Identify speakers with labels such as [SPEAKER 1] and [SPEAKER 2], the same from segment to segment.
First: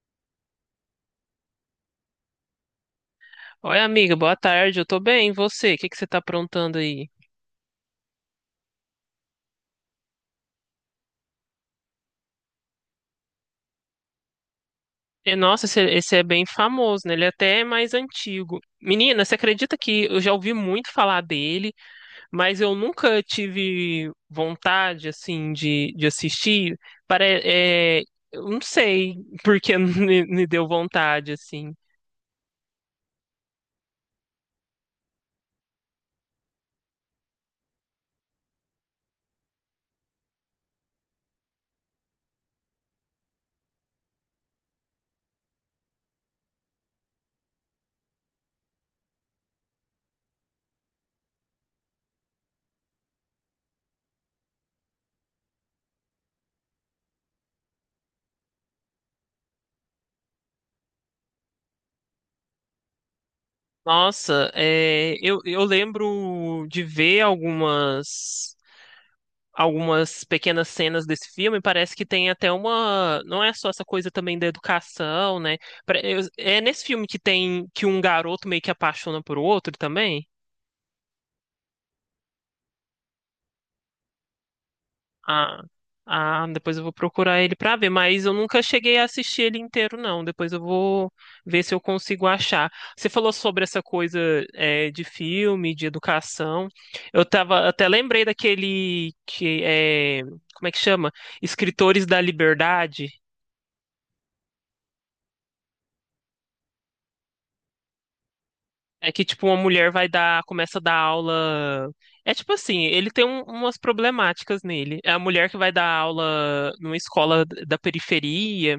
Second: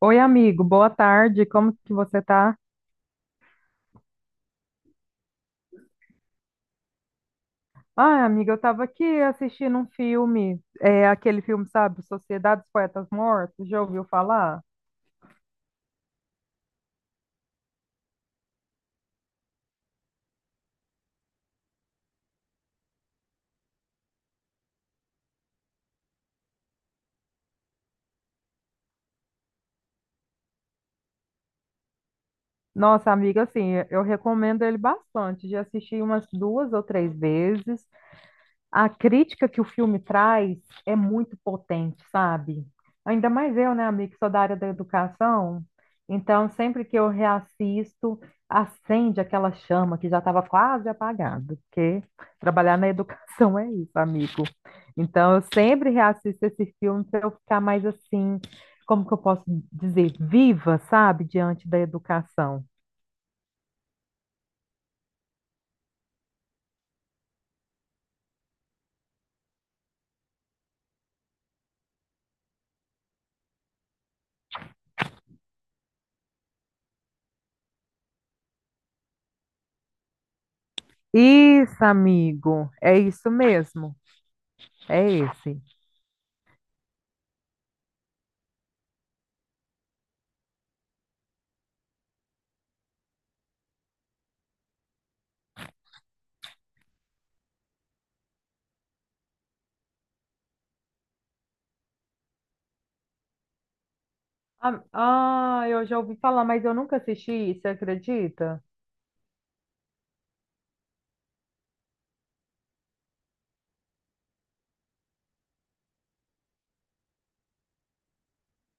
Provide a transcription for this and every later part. [SPEAKER 1] Oi, amigo, boa tarde, como que você tá?
[SPEAKER 2] Oi, amiga, boa tarde. Eu tô bem, e você? O que que você tá aprontando aí?
[SPEAKER 1] Ah, amiga, eu tava aqui assistindo um filme, é aquele filme, sabe, Sociedade dos Poetas Mortos, já ouviu falar?
[SPEAKER 2] Nossa, esse é bem famoso, né? Ele é até mais antigo. Menina, você acredita que eu já ouvi muito falar dele, mas eu nunca tive vontade, assim, de assistir? Para, é, eu não sei por que me deu vontade, assim.
[SPEAKER 1] Nossa, amiga, assim, eu recomendo ele bastante, já assisti umas duas ou três vezes, a crítica que o filme traz é muito potente, sabe? Ainda mais eu, né, amigo, que sou da área da educação. Então, sempre que eu reassisto, acende aquela chama que já estava quase apagada, porque trabalhar na educação é isso, amigo. Então, eu sempre reassisto esse filme para eu ficar mais assim, como que eu posso dizer, viva, sabe, diante da educação.
[SPEAKER 2] Nossa, eu lembro de ver algumas pequenas cenas desse filme, parece que tem até uma. Não é só essa coisa também da educação, né? É nesse filme que tem que um garoto meio que apaixona por outro também.
[SPEAKER 1] Isso, amigo, é isso mesmo, é esse.
[SPEAKER 2] Ah, ah, depois eu vou procurar ele pra ver, mas eu nunca cheguei a assistir ele inteiro, não. Depois eu vou ver se eu consigo achar. Você falou sobre essa coisa, é, de filme, de educação. Eu tava, até lembrei daquele que é, como é que chama? Escritores da Liberdade.
[SPEAKER 1] Ah, eu já ouvi falar, mas eu nunca assisti, você acredita?
[SPEAKER 2] É que, tipo, uma mulher vai dar, começa a dar aula. É tipo assim, ele tem umas problemáticas nele. É a mulher que vai dar aula numa escola da periferia,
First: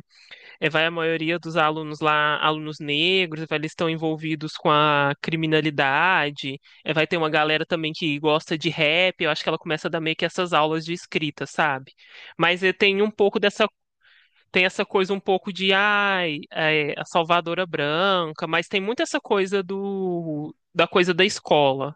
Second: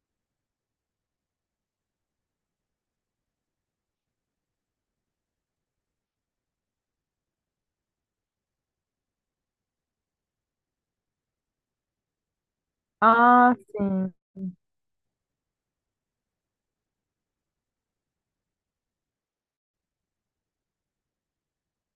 [SPEAKER 2] é, vai a maioria dos alunos lá, alunos negros, vai, eles estão envolvidos com a criminalidade. É, vai ter uma galera também que gosta de rap, eu acho que ela começa a dar meio que essas aulas de escrita, sabe? Mas é, tem um pouco
[SPEAKER 1] Ah,
[SPEAKER 2] dessa,
[SPEAKER 1] sim.
[SPEAKER 2] tem essa coisa um pouco de ai, é, a salvadora branca, mas tem muito essa coisa do da coisa da escola.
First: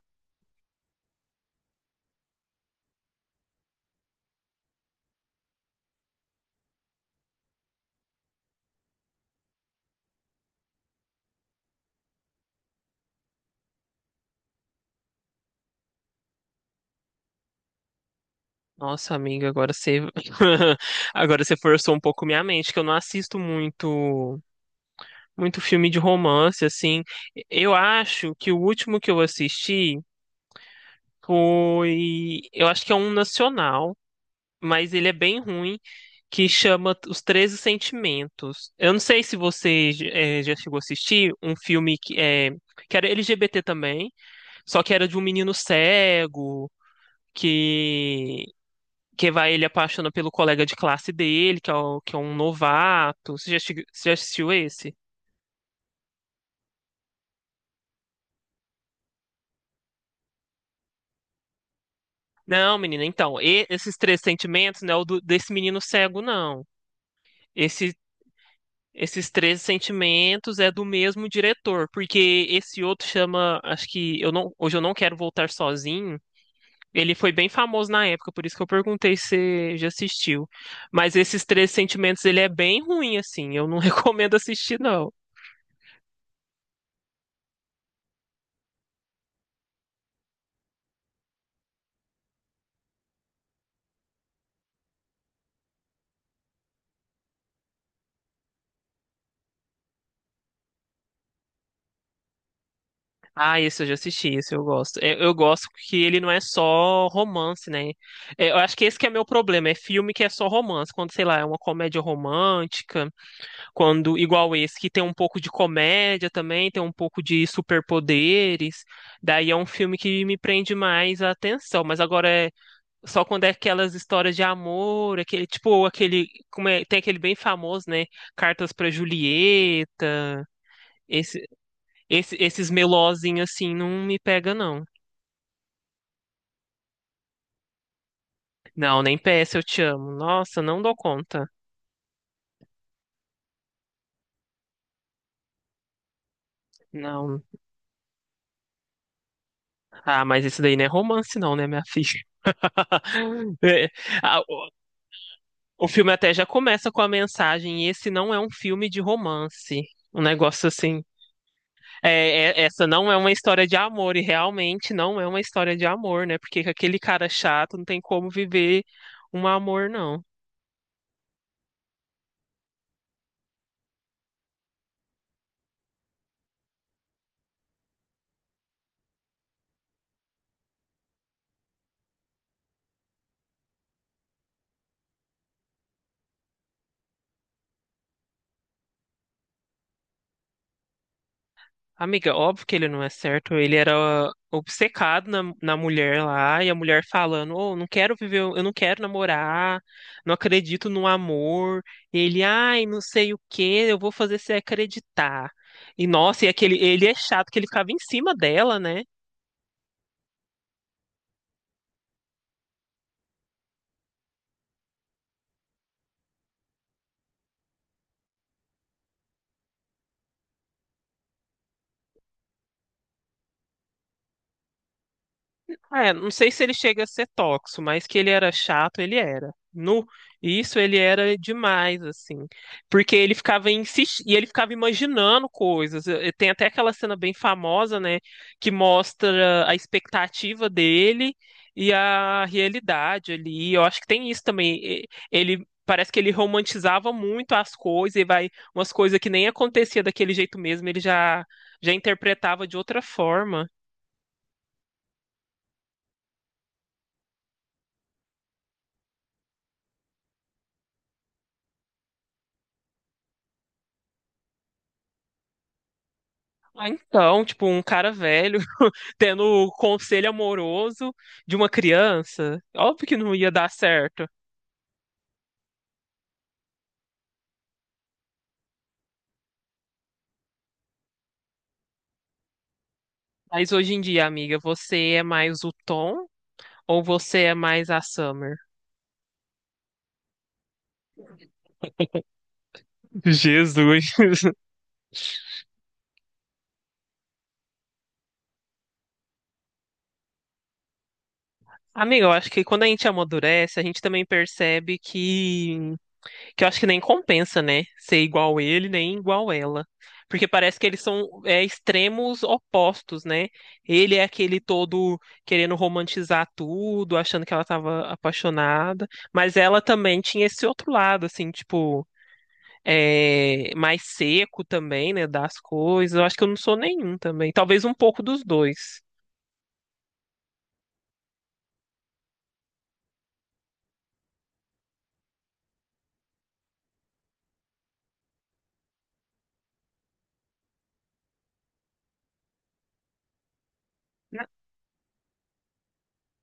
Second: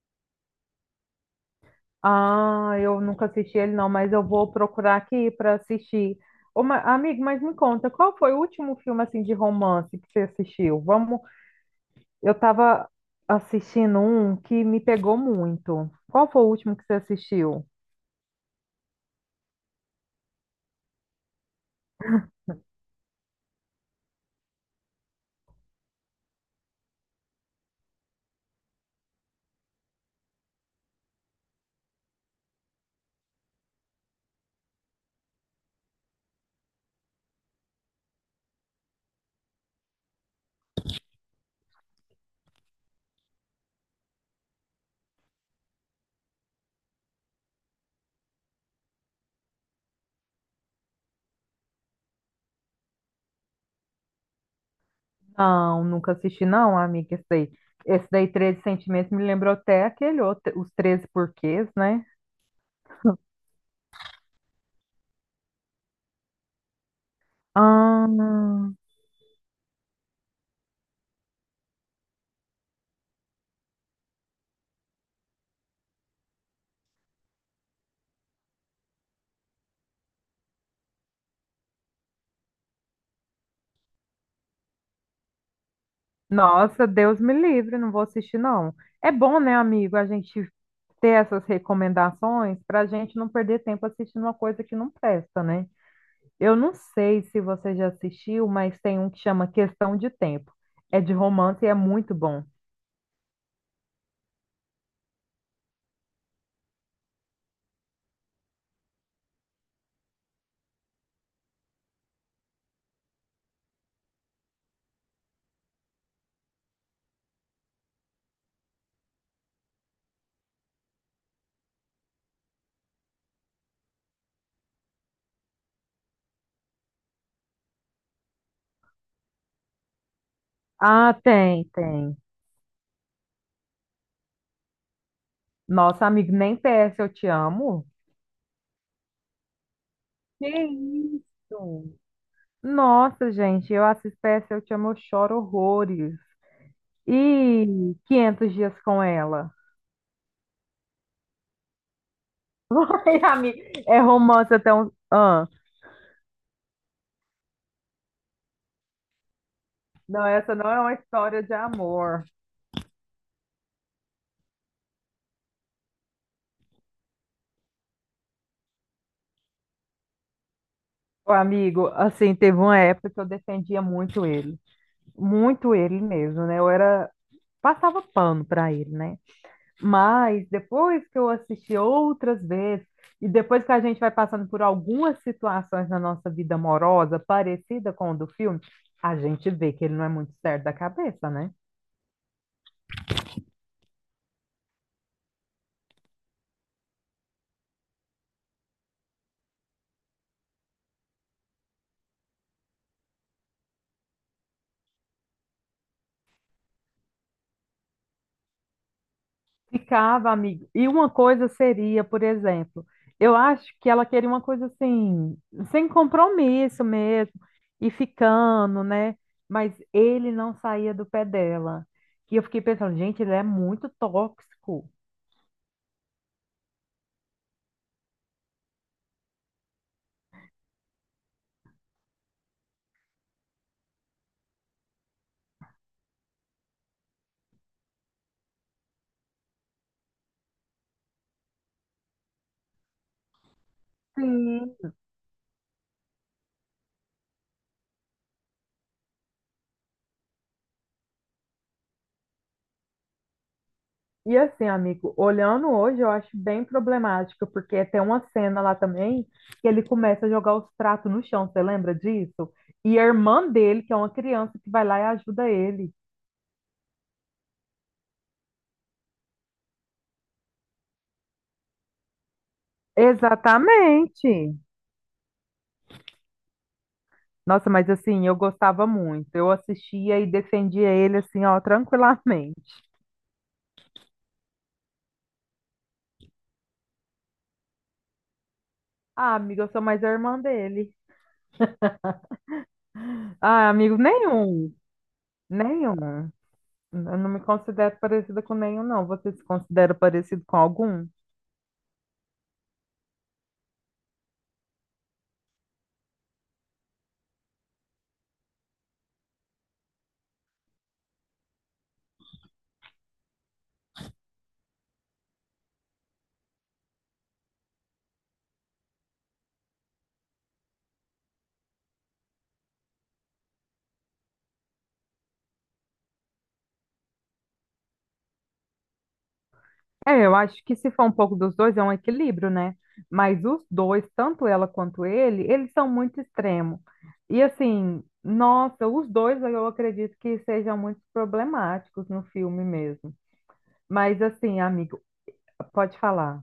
[SPEAKER 1] Ah, eu nunca assisti ele não, mas eu vou procurar aqui para assistir. Ô, amigo, mas me conta, qual foi o último filme assim de romance que você assistiu? Vamos, eu estava assistindo um que me pegou muito. Qual foi o último que você assistiu?
[SPEAKER 2] Nossa, amiga, agora você agora você forçou um pouco minha mente, que eu não assisto muito filme de romance assim. Eu acho que o último que eu assisti foi, eu acho que é um nacional, mas ele é bem ruim, que chama Os 13 Sentimentos. Eu não sei se você já chegou a assistir um filme que, é, que era LGBT também, só que era de um menino cego que, que vai ele apaixona pelo colega de classe dele, que é, que é um novato. Você já assistiu esse?
[SPEAKER 1] Não, nunca assisti não, amiga, esse daí. Esse daí, 13 Sentimentos, me lembrou até aquele outro, Os Treze Porquês, né?
[SPEAKER 2] Não, menina, então, esses três sentimentos não é o do- desse menino cego, não. Esse,
[SPEAKER 1] Ah,
[SPEAKER 2] esses três sentimentos é do mesmo diretor, porque esse outro chama, acho que eu não, hoje eu não quero voltar sozinho. Ele foi bem famoso na época, por isso que eu perguntei se você já assistiu. Mas esses três sentimentos, ele é bem ruim assim. Eu não recomendo assistir não.
[SPEAKER 1] nossa, Deus me livre, não vou assistir, não. É bom, né, amigo, a gente ter essas recomendações para a gente não perder tempo assistindo uma coisa que não presta, né? Eu não sei se você já assistiu, mas tem um que chama Questão de Tempo. É de romance e é muito bom.
[SPEAKER 2] Ah, esse eu já assisti, esse eu gosto. É, eu gosto que ele não é só romance, né? É, eu acho que esse que é meu problema, é filme que é só romance, quando sei lá, é uma comédia romântica. Quando, igual esse, que tem um pouco de comédia também, tem um pouco de superpoderes. Daí é um filme que me prende mais a atenção. Mas agora é só quando é aquelas histórias de amor, aquele, tipo, aquele, como é, tem aquele bem famoso, né? Cartas pra Julieta.
[SPEAKER 1] Ah,
[SPEAKER 2] Esse,
[SPEAKER 1] tem, tem.
[SPEAKER 2] esse, esses melozinhos assim não me pega, não.
[SPEAKER 1] Nossa, amigo, nem PS Eu Te Amo.
[SPEAKER 2] Não, nem PS eu te amo.
[SPEAKER 1] Que
[SPEAKER 2] Nossa, não dou conta.
[SPEAKER 1] isso? Nossa, gente, eu assisto PS Eu Te Amo, eu choro horrores.
[SPEAKER 2] Não.
[SPEAKER 1] E 500 dias com ela.
[SPEAKER 2] Ah, mas esse daí não é romance, não, né, minha filha?
[SPEAKER 1] Vai, amigo.
[SPEAKER 2] É,
[SPEAKER 1] É
[SPEAKER 2] ah,
[SPEAKER 1] romance até um. Ah,
[SPEAKER 2] o filme até já começa com a mensagem: esse não é um filme de romance. Um
[SPEAKER 1] não, essa
[SPEAKER 2] negócio
[SPEAKER 1] não é uma
[SPEAKER 2] assim.
[SPEAKER 1] história de
[SPEAKER 2] É,
[SPEAKER 1] amor.
[SPEAKER 2] essa não é uma história de amor, e realmente não é uma história de amor, né? Porque com aquele cara chato não tem como viver um amor, não.
[SPEAKER 1] Ô, amigo, assim, teve uma época que eu defendia muito ele. Muito ele mesmo, né? Eu era. Passava pano pra ele, né? Mas depois que eu assisti outras vezes, e depois que a gente vai passando por algumas situações na nossa vida amorosa, parecida com o do filme, a gente vê que ele não é muito certo da cabeça, né?
[SPEAKER 2] Amiga, óbvio que ele não é certo. Ele era obcecado na mulher lá, e a mulher falando: Oh, não quero viver, eu não quero namorar, não acredito no amor. E ele, ai, não sei o que, eu vou fazer você acreditar. E nossa, e aquele, ele é chato que ele ficava em cima dela, né?
[SPEAKER 1] Ficava, amigo. E uma coisa seria, por exemplo, eu acho que ela queria uma coisa assim, sem compromisso mesmo, e ficando, né? Mas ele não saía do pé dela. E eu fiquei pensando, gente, ele é muito tóxico.
[SPEAKER 2] É, não sei se ele chega a ser tóxico, mas que ele era chato, ele era. No, isso ele era demais, assim. Porque ele ficava insistindo, e ele ficava imaginando coisas. Tem até aquela cena bem famosa, né, que mostra a expectativa dele e a realidade ali. Eu acho que tem isso também.
[SPEAKER 1] Sim.
[SPEAKER 2] Ele parece que ele romantizava muito as coisas e vai umas coisas que nem acontecia daquele jeito mesmo, ele já interpretava de outra forma.
[SPEAKER 1] E assim, amigo, olhando hoje, eu acho bem problemático, porque tem uma cena lá também que ele começa a jogar os pratos no chão, você lembra disso? E a irmã dele, que é uma criança, que vai lá e ajuda ele.
[SPEAKER 2] Ah, então, tipo, um cara velho tendo o conselho amoroso de uma criança. Óbvio que não ia dar certo.
[SPEAKER 1] Exatamente. Nossa, mas assim, eu gostava muito. Eu assistia e defendia ele assim, ó, tranquilamente.
[SPEAKER 2] Mas hoje em dia, amiga, você é mais o Tom ou você é mais a Summer?
[SPEAKER 1] Ah, amiga, eu sou mais a irmã dele. Ah, amigo,
[SPEAKER 2] Jesus.
[SPEAKER 1] nenhum. Nenhum. Eu não me considero parecida com nenhum, não. Você se considera parecido com algum?
[SPEAKER 2] Amiga, eu acho que quando a gente amadurece, a gente também percebe que eu acho que nem compensa, né? Ser igual ele, nem igual ela. Porque parece que eles são é, extremos opostos, né? Ele é aquele todo querendo romantizar tudo, achando que ela estava apaixonada, mas ela também tinha esse outro lado, assim, tipo, é, mais seco também, né? Das coisas. Eu acho que eu não sou nenhum também. Talvez um pouco dos dois.
[SPEAKER 1] É, eu acho que se for um pouco dos dois, é um equilíbrio, né? Mas os dois, tanto ela quanto ele, eles são muito extremos. E assim, nossa, os dois eu acredito que sejam muito problemáticos no filme mesmo. Mas assim, amigo, pode falar.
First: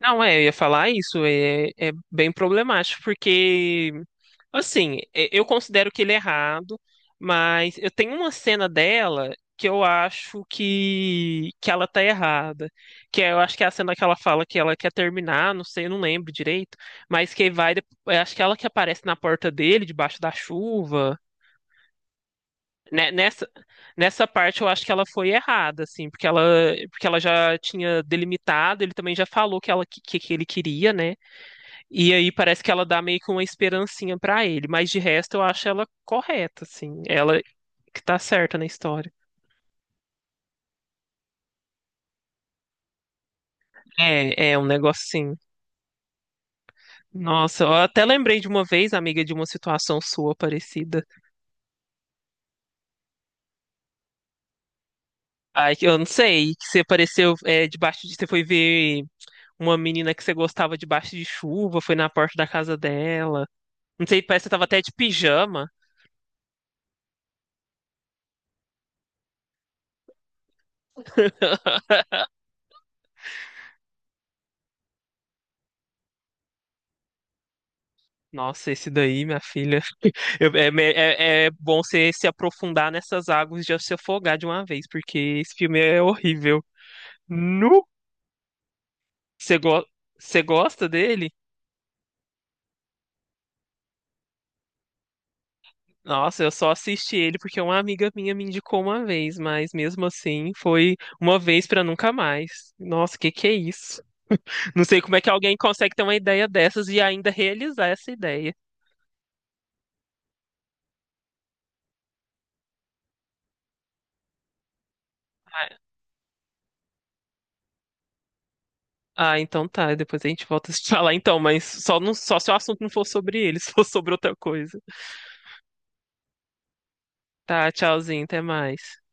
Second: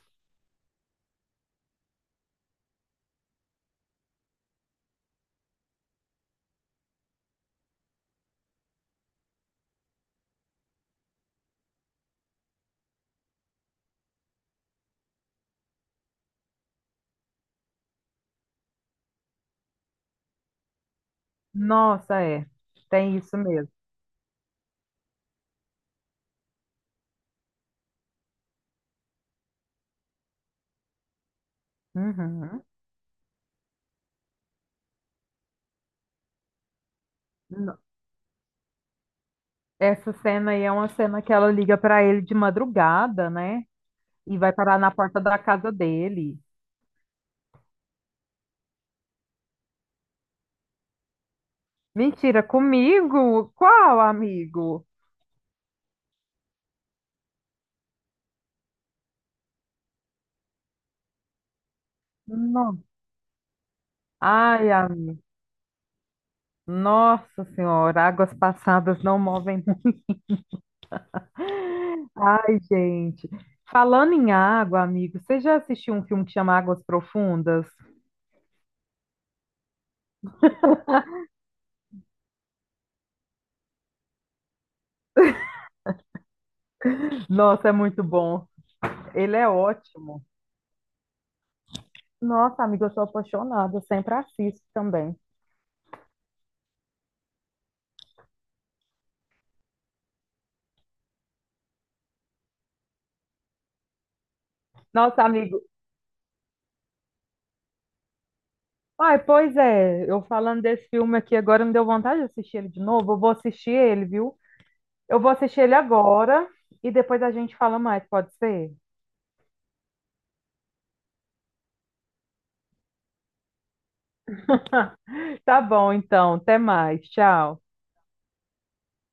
[SPEAKER 2] Não, é, eu ia falar isso, é, é bem problemático, porque, assim, eu considero que ele é errado, mas eu tenho uma cena dela que eu acho que ela tá errada, que é, eu acho que é a cena que ela fala que ela quer terminar, não sei, eu não lembro direito, mas que vai, eu acho que ela que aparece na porta dele, debaixo da chuva,
[SPEAKER 1] Nossa, é.
[SPEAKER 2] né,
[SPEAKER 1] Tem isso
[SPEAKER 2] nessa,
[SPEAKER 1] mesmo.
[SPEAKER 2] nessa parte eu acho que ela foi errada, assim, porque ela já tinha delimitado, ele também já falou que ela, que ele queria, né? E aí parece
[SPEAKER 1] Uhum.
[SPEAKER 2] que ela dá meio que uma esperancinha pra ele, mas de resto eu acho ela correta, assim. Ela
[SPEAKER 1] No-
[SPEAKER 2] que tá certa na história.
[SPEAKER 1] Essa cena aí é uma cena que ela liga pra ele de madrugada, né? E
[SPEAKER 2] É,
[SPEAKER 1] vai
[SPEAKER 2] é um
[SPEAKER 1] parar na
[SPEAKER 2] negócio
[SPEAKER 1] porta
[SPEAKER 2] assim.
[SPEAKER 1] da casa dele.
[SPEAKER 2] Nossa, eu até lembrei de uma vez, amiga, de uma situação sua parecida.
[SPEAKER 1] Mentira, comigo? Qual amigo?
[SPEAKER 2] Ai, que eu não sei, que você apareceu é, debaixo de. Você foi ver uma menina que você gostava debaixo de chuva, foi na porta da casa
[SPEAKER 1] Não.
[SPEAKER 2] dela. Não sei, parece que você tava
[SPEAKER 1] Ai,
[SPEAKER 2] até
[SPEAKER 1] a-
[SPEAKER 2] de pijama.
[SPEAKER 1] nossa senhora, águas passadas não movem. Ai, gente. Falando em água, amigo, você já assistiu um filme que chama Águas Profundas?
[SPEAKER 2] Nossa, esse daí, minha filha. É bom você se aprofundar nessas águas e já se afogar de uma vez, porque esse filme é horrível.
[SPEAKER 1] Nossa, é
[SPEAKER 2] Nu!
[SPEAKER 1] muito bom. Ele é
[SPEAKER 2] Você go-
[SPEAKER 1] ótimo.
[SPEAKER 2] Você gosta dele?
[SPEAKER 1] Nossa, amigo, eu sou apaixonada, eu sempre assisto também.
[SPEAKER 2] Nossa, eu só assisti ele porque uma amiga minha me indicou uma vez, mas mesmo assim foi uma vez pra nunca mais. Nossa, que é isso? Não sei como é
[SPEAKER 1] Nossa,
[SPEAKER 2] que alguém
[SPEAKER 1] amigo,
[SPEAKER 2] consegue ter uma ideia dessas e ainda realizar essa ideia.
[SPEAKER 1] ai, pois é, eu falando desse filme aqui agora, me deu vontade de assistir ele de novo. Eu vou assistir ele, viu? Eu vou assistir ele
[SPEAKER 2] Ah,
[SPEAKER 1] agora e depois a gente fala mais, pode ser?
[SPEAKER 2] ah, então tá, depois a gente volta a se falar então, mas só, não, só se o assunto não for sobre ele, se for sobre outra coisa.
[SPEAKER 1] Tá bom, então, até mais, tchau.
[SPEAKER 2] Tá, tchauzinho, até mais.